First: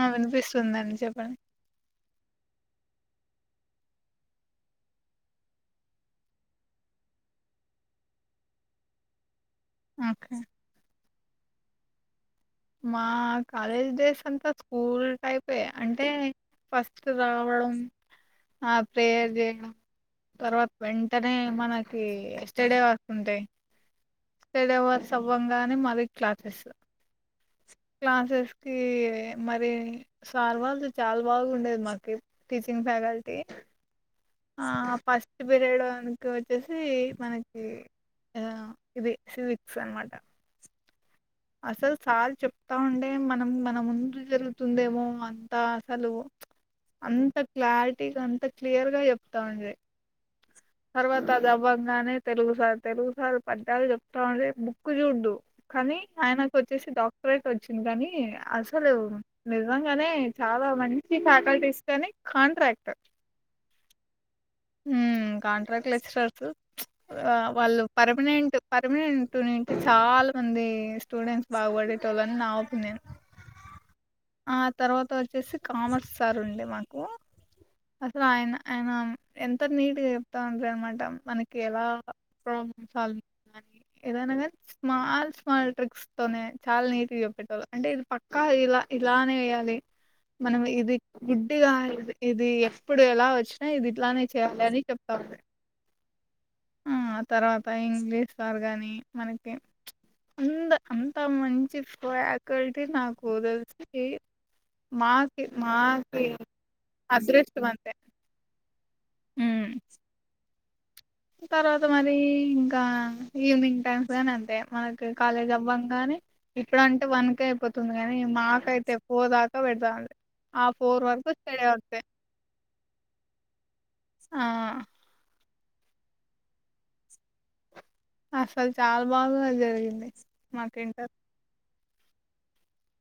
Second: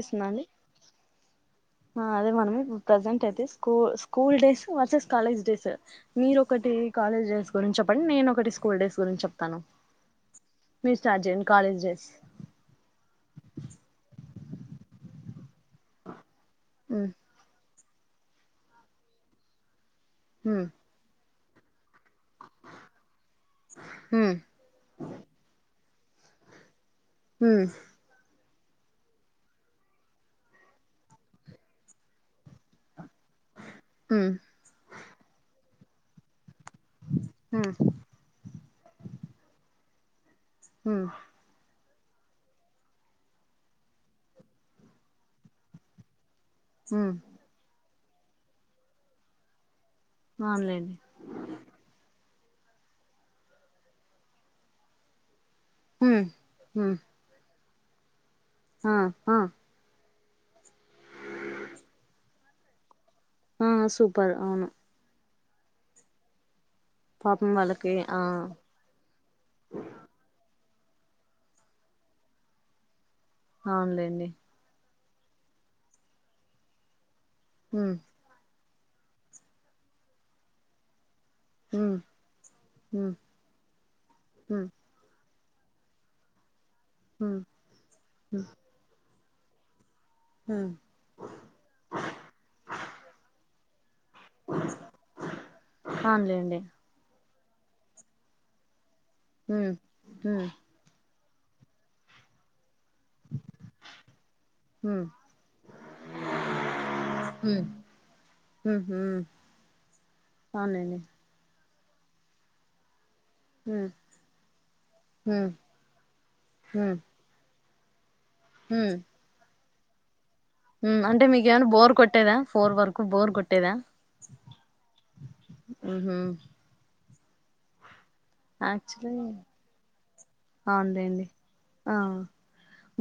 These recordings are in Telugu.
ఆ అండి వినిపిస్తుందండి చెప్పండి ఆ అదే మనం ఇప్పుడు ప్రజెంట్ అయితే స్కూ school days versus college days మీరు ఒకటి కాలేజ్ డేస్ గురి చెప్పండి నేను ఒకటి స్కూల్ డేస్ గురించి చెప్తాను ఓకే మీరు స్టార్ట్ చేయండి కాలేజ్ డేస్ మా కాలేజ్ డేస్ అంతా స్కూల్ టైపే అంటే ఫస్ట్ మ్మ్ రావడం ఆ ప్రేయర్ చేయడం మ్మ్ తర్వాత వెంటనే మనకి స్టడవర్స్ ఉంటాయి మ్మ్ స్టడవర్స్ అవ్వంగానే మరి క్లాసెస్ క్లాస్ [inaudible] మరి సార్ వాళ్ళ చాలా బాగు ఉండేది మాకి టీచింగ్ ఫ్యాకల్టీ మ్మ్ ఆ ఫస్ట్ పీరియడ్నికి వచ్చేసి మనకి మ్మ్ ఆ ఇది సివిక్స్ అనమాట ఉమ్ అసలు సార్ చెప్తా ఉండే మనం మన ముందు జరుగుతుందేమో అంతా అసలు మ్మ్ మ్మ్ అంత క్లారిటీగా అంత క్లియర్ గా చెప్తావుంటాడు అవునులేండి తర్వాత అది అవ్వంగానే తెలుగు సార్ తెలుగు సార్ పద్యాలు చెప్తావుంటే బుక్కు చూడ్డునీ మ్మ్ ఆయనకు వచ్చేసి మ్మ్ డాక్టరేట్ వచ్చింది కానీ అసలు ఆ ఆ నిజంగానే చాలా మంచి ఫ్యాకల్టీ ఇస్తేనే కాంట్రాక్ట్ర్ ఆ సూపర్ అవును ఉమ్, కాంట్రాక్ట్ లెక్చరర్స్ ఆ పాపం వాళ్ళు వాళ్ళకి ఆ పర్మనెంట్ పర్మనెంట్ నింటే చాలా మంది స్టూడెంట్స్ బాగుపడేటళని నా ఒపీనియన్ అవునులేండి అ వచ్చేసి కామర్స్ సార్ ఉండే మాకు మ్మ్ అసలు ఆయన అయన ఎంత నీట్గా చెప్తా ఉండది అనమాట మనకి ఎలా మ్మ్ ప్రాబ్లమ్ మ్మ్ సాల్వ్ని ఏదనా మ్మ్ స్మాల్ స్మాల్ టక్ తోనే చాలా నీటిగా మ్మ్ చెప్పేటోలి అంటే ఇది పక్కా మ్మ్ ఇలా ఇలానే వీయాలి మనం మ్మ్ ఇది గుడ్డిగా ఇది ఎప్పుడు ఎలా వచ్చినా ఇది పట్లా అ [unintelligible] చెప్పత ఉంటాడు అవునులేండి తర్వాత ఇంగ్లీష్ సార్ గాని మనకి మ్మ్ అ మ్మ్ ంత మంచి ఫ్యాకల్టీ నాకు తెలిసింది మ్మ్ మాకి మాకి మ్మ్ అదృష్టమంత హ్మ్ అవునండి తర్వాత మరి ఇంకా ఈవినింగ్ హ్మ్ టైమ్స్ గాని అంతే మనకి హ్మ్ కాలేజ్ అవ్వం గానీ ఇప్పుడు హ్మ్ అంటే వన్కే అయిపోతుంది ని మాకయితే పోదాకా పెడతాంి ఉమ్ అంటే మీకు ఏమన్నా బోర్ కొట్టేదా ఫోర్ వరకు బోర్ కొట్టేదా ఆ అహ అసలు చాలా బాగా జరిగింది మాకు ఇంటర్ అవులేనండి ఆ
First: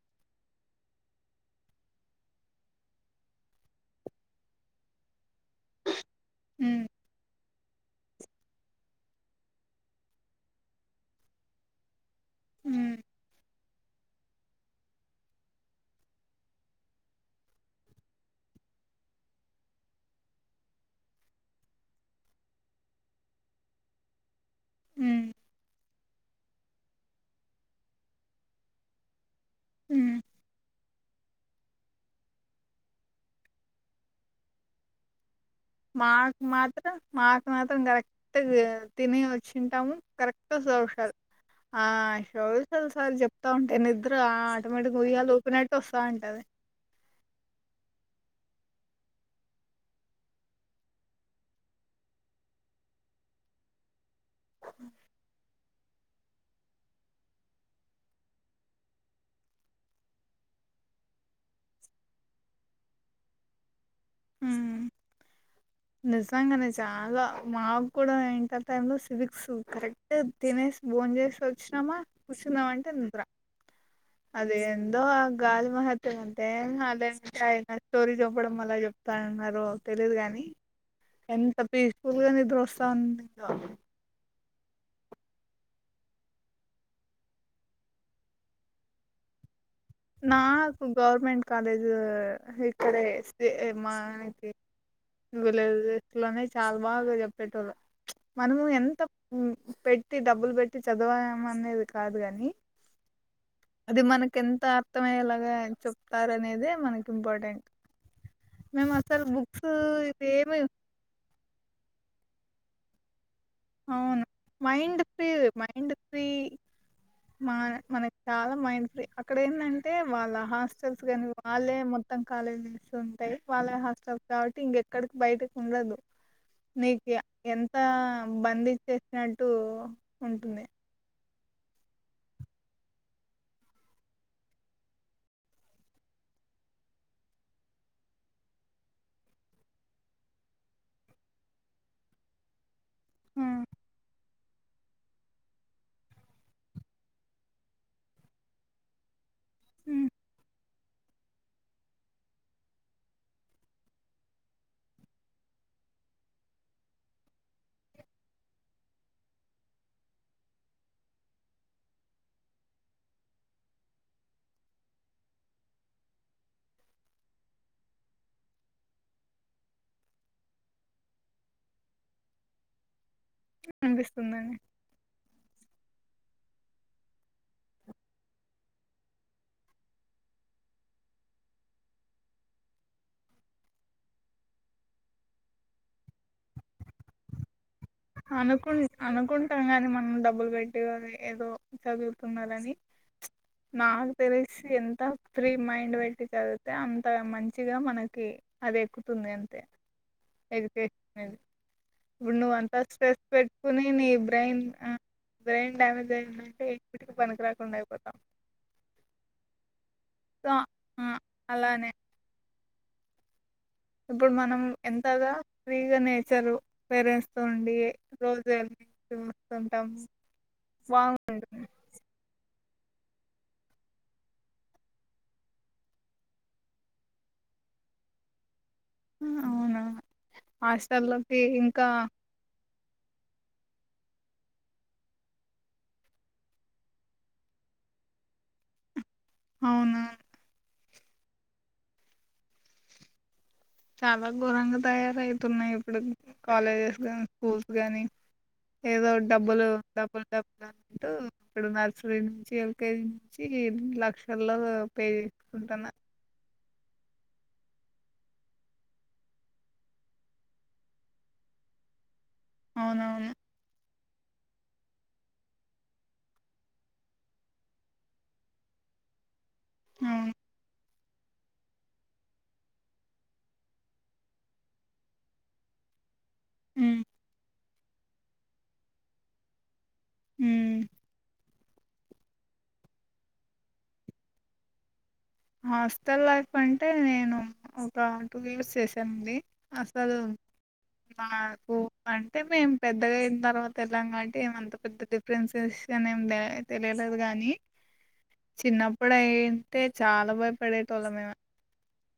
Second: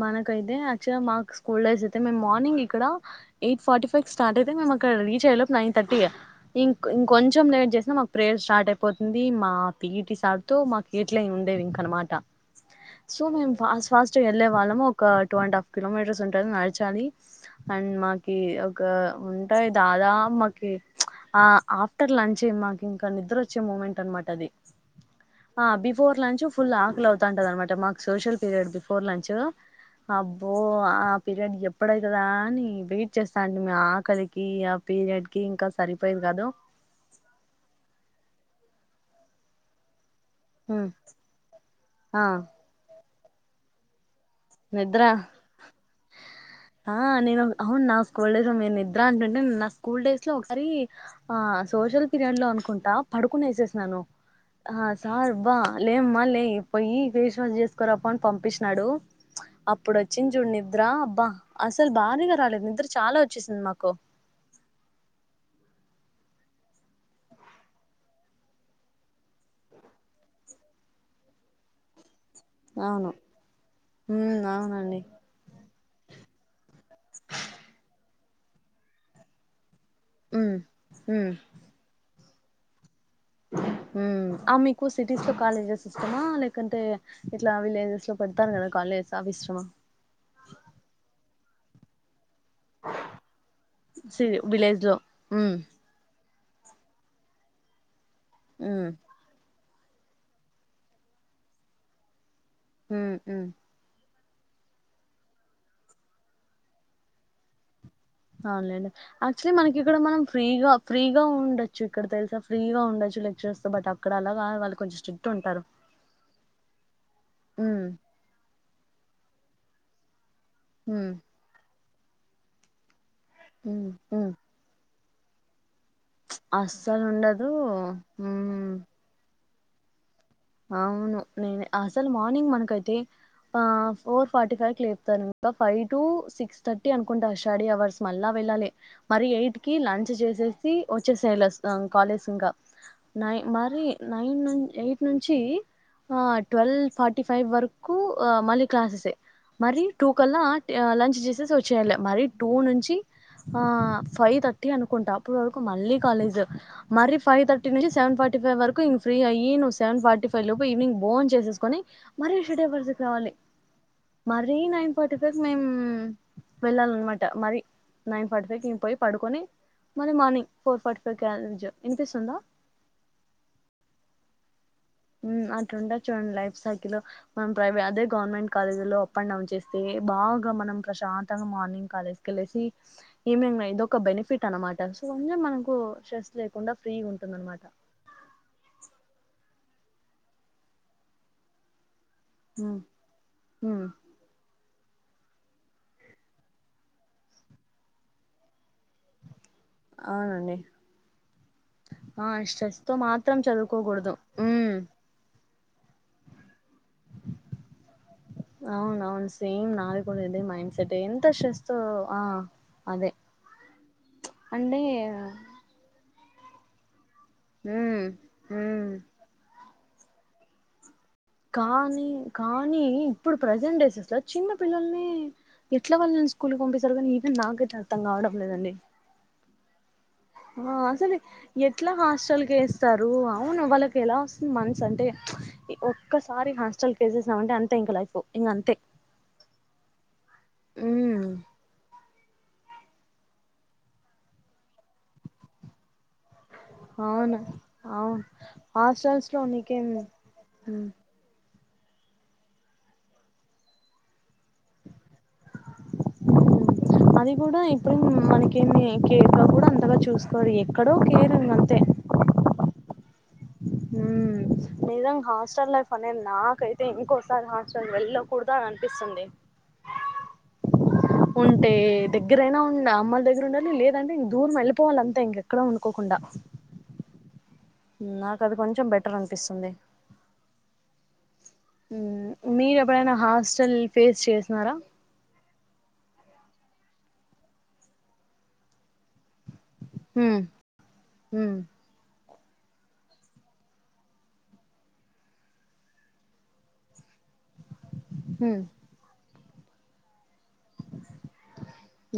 మనకైతే యాక్చువల్గా మాకు స్కూల్ డైస్ అయితే మేము మార్నింగ్ ఇక్కడ ఎయిట్ ఫార్టీ ఫైవ్ స్టార్ట్ అయితే మేము అక్కడ రీచ్ అయిలోపు నైన్ తర్టీ ఉమ్ ఇక కొంచెం లేేట్ చేసినా మాకు ప్రేయర్ స్టార్ట్ అయిపోతుంది మా పిఈటి సార్తో మాకు ఎట్ల ఉండేది ఇంక అనమాట ఉమ్ సు మేమ్ పాస్ ఫాస్ట్గా వెళ్ళే వాళ్ళము ఒక టూ అండ్ హాఫ్ కిలోమీటర్స్ ఉంటు నడిచాలి అండ్ మా ఒక ఉంటాయి దాదా మకి ఆ ఆఫ్టర్ లంచ్ మాకు ఇంకా నిద్ర వచ్చే మూమెంట్ అనమాట అది ఉమ్ ఆ బిఫోర్ లంచ్ ఫుల్ ఆకులి అవుతాంటది అనమాట మాకు సోషల్ పీరియడ్ బిఫోర్ లంచ్ ఉమ్ అబో ఆ పీరియడ్ ఎప్పుడై కదా అని వెయిట్ చేస్తా అండి మీ ఆకలికి ఆ పీరియడ్ కి ఇంకా సరిపోయేది మాకు కాదు మాత్రం మాకు మాత్రం డరెక్ట్ తిని వచ్చింటాము కరెక్ట్ సోషల్ ఆ సోషల్ సార్ చెప్తా ఉంటే నిద్ రా ఆటోమేటిక్ నిద్ర ఉయ్యాల ఉపిన వస్తా ఉంటది ఆ నేను అవును నా స్కూల్ డేస్ నిద్ర అంటంటే నా స్కూల్ డేస్ లో ఒకసారి సోషల్ పీరియడ్ లో అనుకుంటా పడుకునే తీసేసినాను ఆ సార్ బా లేమ్మా లే పోయి ఫేస్ వాష్ చేసుకోరాపొ అని పంపిించినాడు అప్పుడు వచ్చింది చూడు నిద్ర అబ్బా అసలు భారిగా రాలేదు నిద్ర చాలా వచ్చేసింది మాకు మ్ [inaudible] నిజంగానే చాలా మాకు కూడా ఏంటర్ టైమ్ లో సివిక్స్ కరెక్ట్ తినేసి భోంచేసి వచ్చినామా కూర్చుందాంటే అవును నిద్ర ఉమ్ అది ఎందొ అవునండి ఆ గగాలి మహిత్వ [unintelligible] చెప్పడం మళ్లీ చెప్తాన్నారు తెలిదు గాని ఉమ్ ఉమ్ ఎంత పీస్ఫుల్ గా నిద్ర వస్తూ సంధ్య ఉమ్ ఆ మీకు సిటీస్ లో కాలేజెస్ ఇష్టమా లేకంటే ఇట్లా విలేజెస్ లో పెడతారు కదా కాలేజ్ అవి అమ నాకు గవర్మెంట్ కాలేజ్ ఇక్కడేస్ మా సి విలేజ్ లో ఉమ్ విలేజెలోనే చాలా బాగా చెప్పేటోళ్లు మనము ఉమ్ ఎంత పెట్టి డబ్బులు పెట్టి చదవం అనేది కాదు గాని మ్ మ్ మనకి ఎంత అర్థమయ్యేలాగా చెప్తారు అనేద మనకి ఇంపార్టెంట్ అవునులేండి మేము అసలు యాక్చువలీ బుక్స్ మనకి ఇక్కడ మనం ఇవేమి ఫ్రీగా ఫ్రీగా ఉండొచ్చు ఇక్కడ తెలుసా ఫ్రీగా ఉండొచ్చు లెక్చరర్స్ తో బట్ అక్కడ అవును అలా కాదు వాళ్ళు కొంచెం మైండ్ స్ట్రిక్ట్ ఫ్రీ ఉంటారు మనకింకా ఫ్రీ మా హ్మ్ మనకి చాలా మైండ్ ఫ్రీ అక్కడ అంటే వాళ్ళ హాస్టల్స్ హ్మ్ కాని వాళ్ళే మొత్తం కాలేజీ ఇస్తుంది వాళ్ళ హ్మ్ హాస్టల్ హ్మ్ కాబట్టి ఇంకెక్కడికి బయటకి ఉండదు అస్సలు నీకు ఉండదు ఎంత హ్మ్ చేసినట్టు అవును నేను అసలు మార్నింగ్ మనకైతే ఫోర్ ఫార్టీ ఫైవ్ క లేపుతారు ఇ ఫైవ్ టు సిక్స్ థర్టీ అనుకుంటారు స్టడీ అవర్స్ మళ్ళా వెళ్ళాలి మరి ఎయిట్ కి లంచ్ చేసేసి వచ్చేసేయళ కాలేజ్ ఇంకా నైన్ ఉమ్, మరి నైన్ నుంచి ఎయిట్ నుంచి ఆ ట్వెల్వ్ ఫార్టీ ఫైవ్ వరకు మళ్ళీ క్లాసెస్ే మరి టూ ఉమ్, కల్లా లంచ్ చేసేసి వచ్చేయలే మరి టూ నుంచి ఆ ఫైవ్ థర్టీ అనుకుంటా అప్పటి వరకు మళ్ళీ కాలేజ్ మరీ ఫైవ్ థర్టీ నుంచి సెవెన్ ఫార్టీ ఫైవ్ వరకు ఇ ఫ్రీ అయ్యి సెవెన్ ఫార్టీ ఫైవ్ లోపు ఈవవినింగ్ బోన్ చేసేసుకొని మరీ షడేవర్స్ రావాలి మరీ నైన్ ఫార్టీ ఫైఫ్ మేమ్ వెళ్ళాలన్నమాట మరి నైన్ ఫార్టీ ఫైవ్ మేమ్ పోయి పడుకొని మళ్ళీ మార్నింగ్ ఫోర్ ఫార్టీ ఫైవ్కి లంచ్ వినిపిస్తుందా వినిపిస్తుందండి అట్లు ఉంటది చూడండి లైఫ్ సైకిల్ మనం ప్రైవే అదే గవర్నమెంట్ కాలేజీ లో అప్ అండ్ డౌన్ చేస్తే బాగా మనం ప్రశాంతంగా మార్నింగ్ కాలేజ్ కెళ్ళేసి ఇవ్ నిగ్ నై ఇదోక బెనిఫిట్ అనమాట మనకు స్ట్రెస్ లేకుండా ఫ్రీ గుంటుందనమాట అనుకు అనుకుంటాం గాని మనం డబ్బులు పెట్టి ఏదో చదువు తున్న లని మ్, మ్, నాకు తెలిసి ఎం త ఫ్రీ మైండ్ వెట్టి చదివితే అంత మంచిగా మనకి అది ఎక్కుతుంది తె అవునండి ఎదిపె మీది ఆ ఇప్పుడు నువ్వ అన్ తో స్ట్రెస్ మాత్రం పెట్టుకుని నీ చదువుకోకూడదు బ్రెయిన్ ఉమ్ అ బ్రెయిన్ డ్యామేజ్ అయ్యందంటే పనికి రాకుండ అయిపోతం అవునవును సేమ్ నాది కూడా ఇదే సో మైండ్ సెట్ ఎంత స్ట్రెస్ తో అలానే ఆ అదే ఇప్పుడు మనం అంటే ఎంత గ ఫ్రీగా నేర్చారు పేరెంట్స్ స్తుండి ఉమ్ రోజు ఉమ్ చూస్తుంటాము వాంగ్ కానీ కానీ ఇప్పుడు ప్రెజెంట్ డేసెస్ లో చిన్న పిల్లల్నే ఎట్ల వాళ్ళని స్కూల్కి పంపిస్తారో కానీ ఈవెన్ నాకైతే అర్థం కావడం లేదండి అవునా ఆ అసలు హాస్టల్లోకి ఇంకా ఎట్లా హాస్టల్ కి వేస్ తరు అవును వాళ్ళకి ఎలా వస్తుంది మనసు అంటే ఒక్కసారి హాస్టల్ కేసెస్ మంటే అంతే ఇంక లైఫ్ ఇంక అంతే అవునా హ్మ్ చాలా ఘోరంగా తయారయితున్నాయి ఇప్పుడు కాలేజెస్ గానీ అవును స్కూల్స్ గానీ అవును ఏదో హాస్టల్స్ లో డబ్బులు నీకేం డబ్బుల్ డబ్బుల్ అంటూ ఇప్పుడు నర్సరీ నుంచి ఎల్కేజీ నుంచి లక్షల్లో పే జెస్కుంటన అ అది కూడా ఇప్పుడు మనకేమి కేర్ గ కూడా అంతగా చూసుకోరు ఎక్కడో కేరింగ్ అంతే అవునవును హ్మ్ నిజంగ హాస్టల్ లైఫ్ అనేద్ నాకైతే ఇంకోసారి హాస్టల్ వెళ్ళకూడదు అని అనిపిస్తుంది హ్మ్ [inaudible] ఉంటే దగ్గరైనా ఉ అమ్మ అల్ దగ్గర ఉండాలి లేదంటే ఇంక దూరం వెళ్ళిపోవాలి అంతే ఇంకెక్కడ ఉండుకోకుండా హ్మ్ నాకు అది కొంచెం బెటర్ అనిపిస్తుంది మ్మ్ మ్ మీరు ఎప్పుడైనా హాస్టల్ ఫేస్ చేసినర హాస్టల్ లైఫ్ అంటే నేను ఒక టూ ఇయర్స్ చేశానండి అసలు ఉమ్ ఉమ్ మాకు అ మేం పెద్దగా అయిన తర్వాత ఎళ్ళాం కాబటి ఏం అంత పెద్ద డిఫరెన్స్సెషన్ ఏం దెలె తెలియలేదు గానీ ఉమ్ చిన్నప్పుడు అయితే చాలా భ పడే టోల్లం మేమే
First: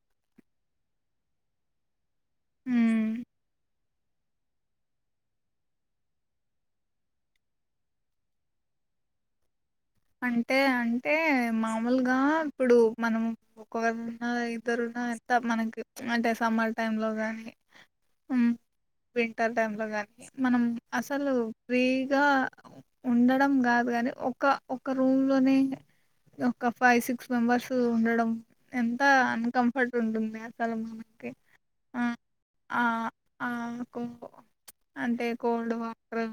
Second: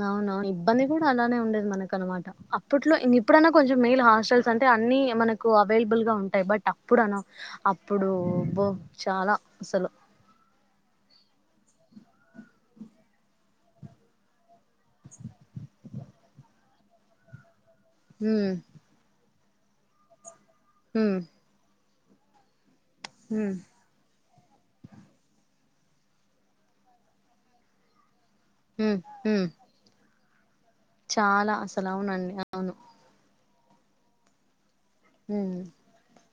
అవునవును ఇబ్బంది కూడా అలానే ఉండేది మనకనమాట అప్పట్లో ఉమ్ ఇంక ఇప్పుడైనా కొంచె మేల్ హాస్టల్స్ అంటే అన్ని మనకు అవైలబుల్ గా ఉంటాయ్ బట్ అప్పుడు అప్పుడు బో ఉబ్ చాలా అసలు అంటే అంటే మామూలుగా ఇప్పుడు మనం ఒక వేళ ఉన్న ఇద్దరున్న ఎంత మనకి అంటే సమ్మర్ టైమ్ లో గాని హ్మ్ క్క టైం లో గాని మనం అసలు ఫ్రీగా ఉండడం ఉమ్ గాదు గాని ఒక ఒక రూమ్ లోనే ఒక ఫైవ్ సిక్స్ మెంబర్స్ ఉండడం ఉమ్ ఎంత ఉమ్ అన్‌కంఫర్ట్ ఉంటుంది అసలు మనకి చాలా అసలు ఆ అవునండి అవును ఆ ఆ కొ కొ అంటే ఉమ్ కోల్డ్ వాటర్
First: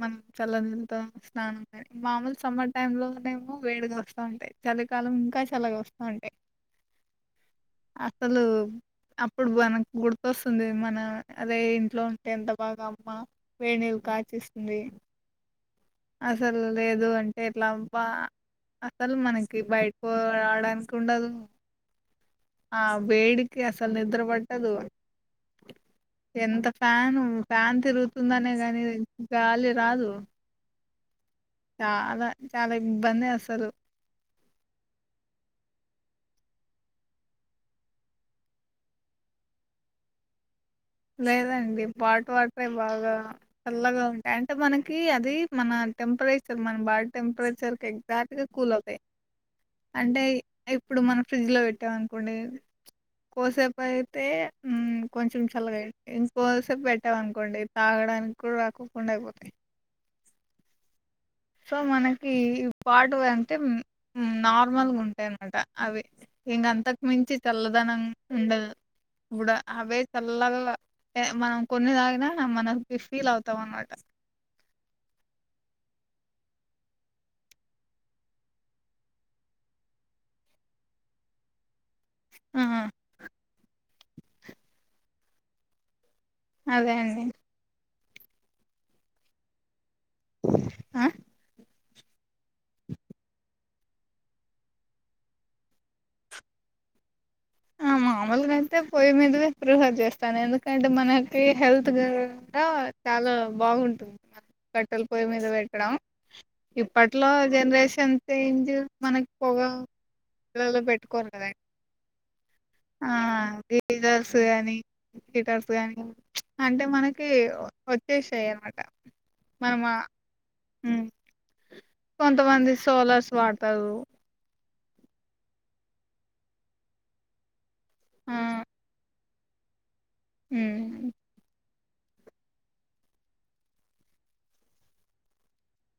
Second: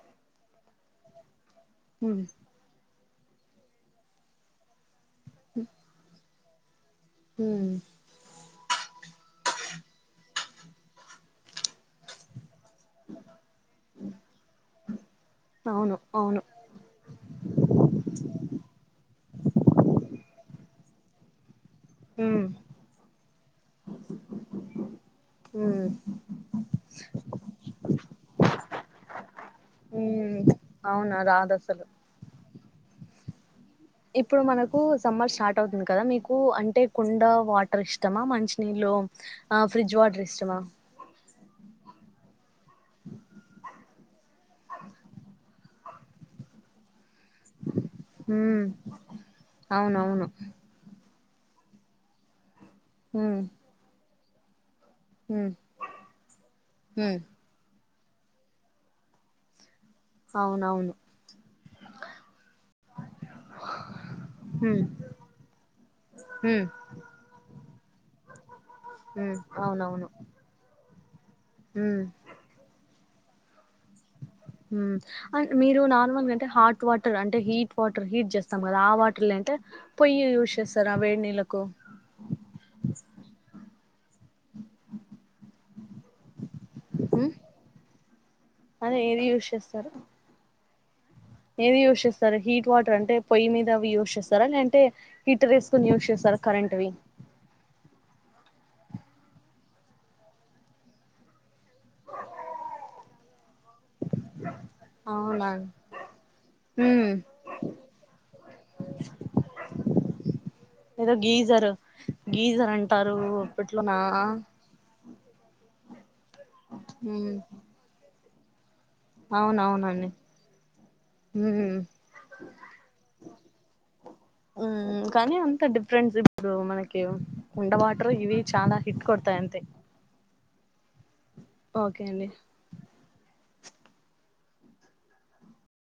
మనం చల్లనీళ్లతో స్నానం కా ఉమ్ మామూలు సమ్మ ర్ లోనేమో వేడిగా వస్తా ఉంటాయి చలికాలం ఇంకా చల్లగా వస్తా ఉంటాయి ఉమ్ అసలు అప్పుడు మనకు గుర్తొస్తుంది మన అదే ఇంట్లో ఉంటే ఎంత బాగమ్మ వేడి నీళ్లు కాచిస్తుంది అవును అవును అసలు లేదు అంటే ఇట్లా అబ్బా అసలు మనకి బయట రాడానికి ఉండదు ఉమ్ ఆ వేడికి అసలు నిద్ర పట్టదు ఉమ్ ఎంత ఫ్యాను ఫ్యాన్ తిరుగుతుందనే కానీ గాలి రాదు ఉమ్ అవునా రాదు అసలు చాలా చాలా ఇబ్బంది అసలు ఇప్పుడు మనకు సమ్మర్ స్టార్ట్ అవుతుంది కదా మీకు అంటే కుండ వాటర్ ఇష్టమా మంచినీళ్ళు ఆ ఫ్రిడ్జ్ వాటర్ ఇష్టమా లేదండి పాట్ వాటరే బాగా చల్లగా ఉంటాయి అంటే మనకి అది మన టెంపర రేచర్ మన బాడి టెంపరేచర్ ఎగ్జాక్ట్ గా హ్మ్ కూల్ అవుతాయి అంటే అవునవును ఇప్పుడు మన ఫ్రిడ్జ్ లో పెట్టామనుకోండి కొద్దిసేపు అయితే ఉమ్ ఇంకొద్దిసేపు పెట్టామనుకోండి తాగడానికి కూడా రాకోకుండా అయిపోతాయి అవునవును సో మనకి ఈ పాట్ వి అంటే హ్మ్ నార్మల్గా ఉంటాయన్నమాట అవి హ్మ్ ఇంగ అంతకు మించి చల్లదనం ఉండదు హ్మ్ కూడా అవే అవునవును చల్లగా మనం కొన్ని హ్మ్ తాగిన మనకి ఫీల్ అవుతాం అనమాట ఉమ్ మీరు నార్మల్గా అంటే హాట్ వాటర్ అంటే హీట్ వాటర్ హీట్ చేస్తాం కదా ఆ వాటర్లుంటే పొయ్యి యూజ్ చేస్తారా వేడి నీళ్లకు ఆ అదే అండి అవే ఏది యూజ్ చేస్తారు ఆ ఏది యూజ్ చేస్తారు హీట్ వాటర్ అంటే పొయ్యి మీద యూజ్ చేస్తారా లేదంటే హీటర్ వేసుకొని యూజ్ చేస్తారా కరెంట్ ఉంటవి మాములుగా అయితే పొయ్యి మీద వే ప్రిఫర్ చేస్తాను ఎందుకంటే మనకి హెల్త్ ఖర అవ్వకుండా చాలా బాగుంటుంది కట్టెల పొయ్యి మీద అవునా పెట్టడం హ్మ్ ఇప్పట్లో జనరేషన్ చేంజ్ మనకి పొగ ఉమ్ పిల్లల్లో ఏదో పెట్టుకోరు కదండి గీజర్ గీజర్ ఆ అంటారు అప్పట్లోనా లీడర్స్ గానీ హీటర్స్ గాని ప్చ్ అంటే మనకి హ్మ్ వచ్చేసాయ అనమాట మనం ఆ, అవునవునండి ఉమ్, ఉమ్ కొంతమంది సోలార్స్ వాడతారు ఉమ్ కానీ అంత డిఫరెంట్స్ ఇప్పుడు మనకి ఉండ వాటర్ ఆ ఇవి చాలా హిట్ కొడతాయి అంత తే ఉమ్ ఓకే అండి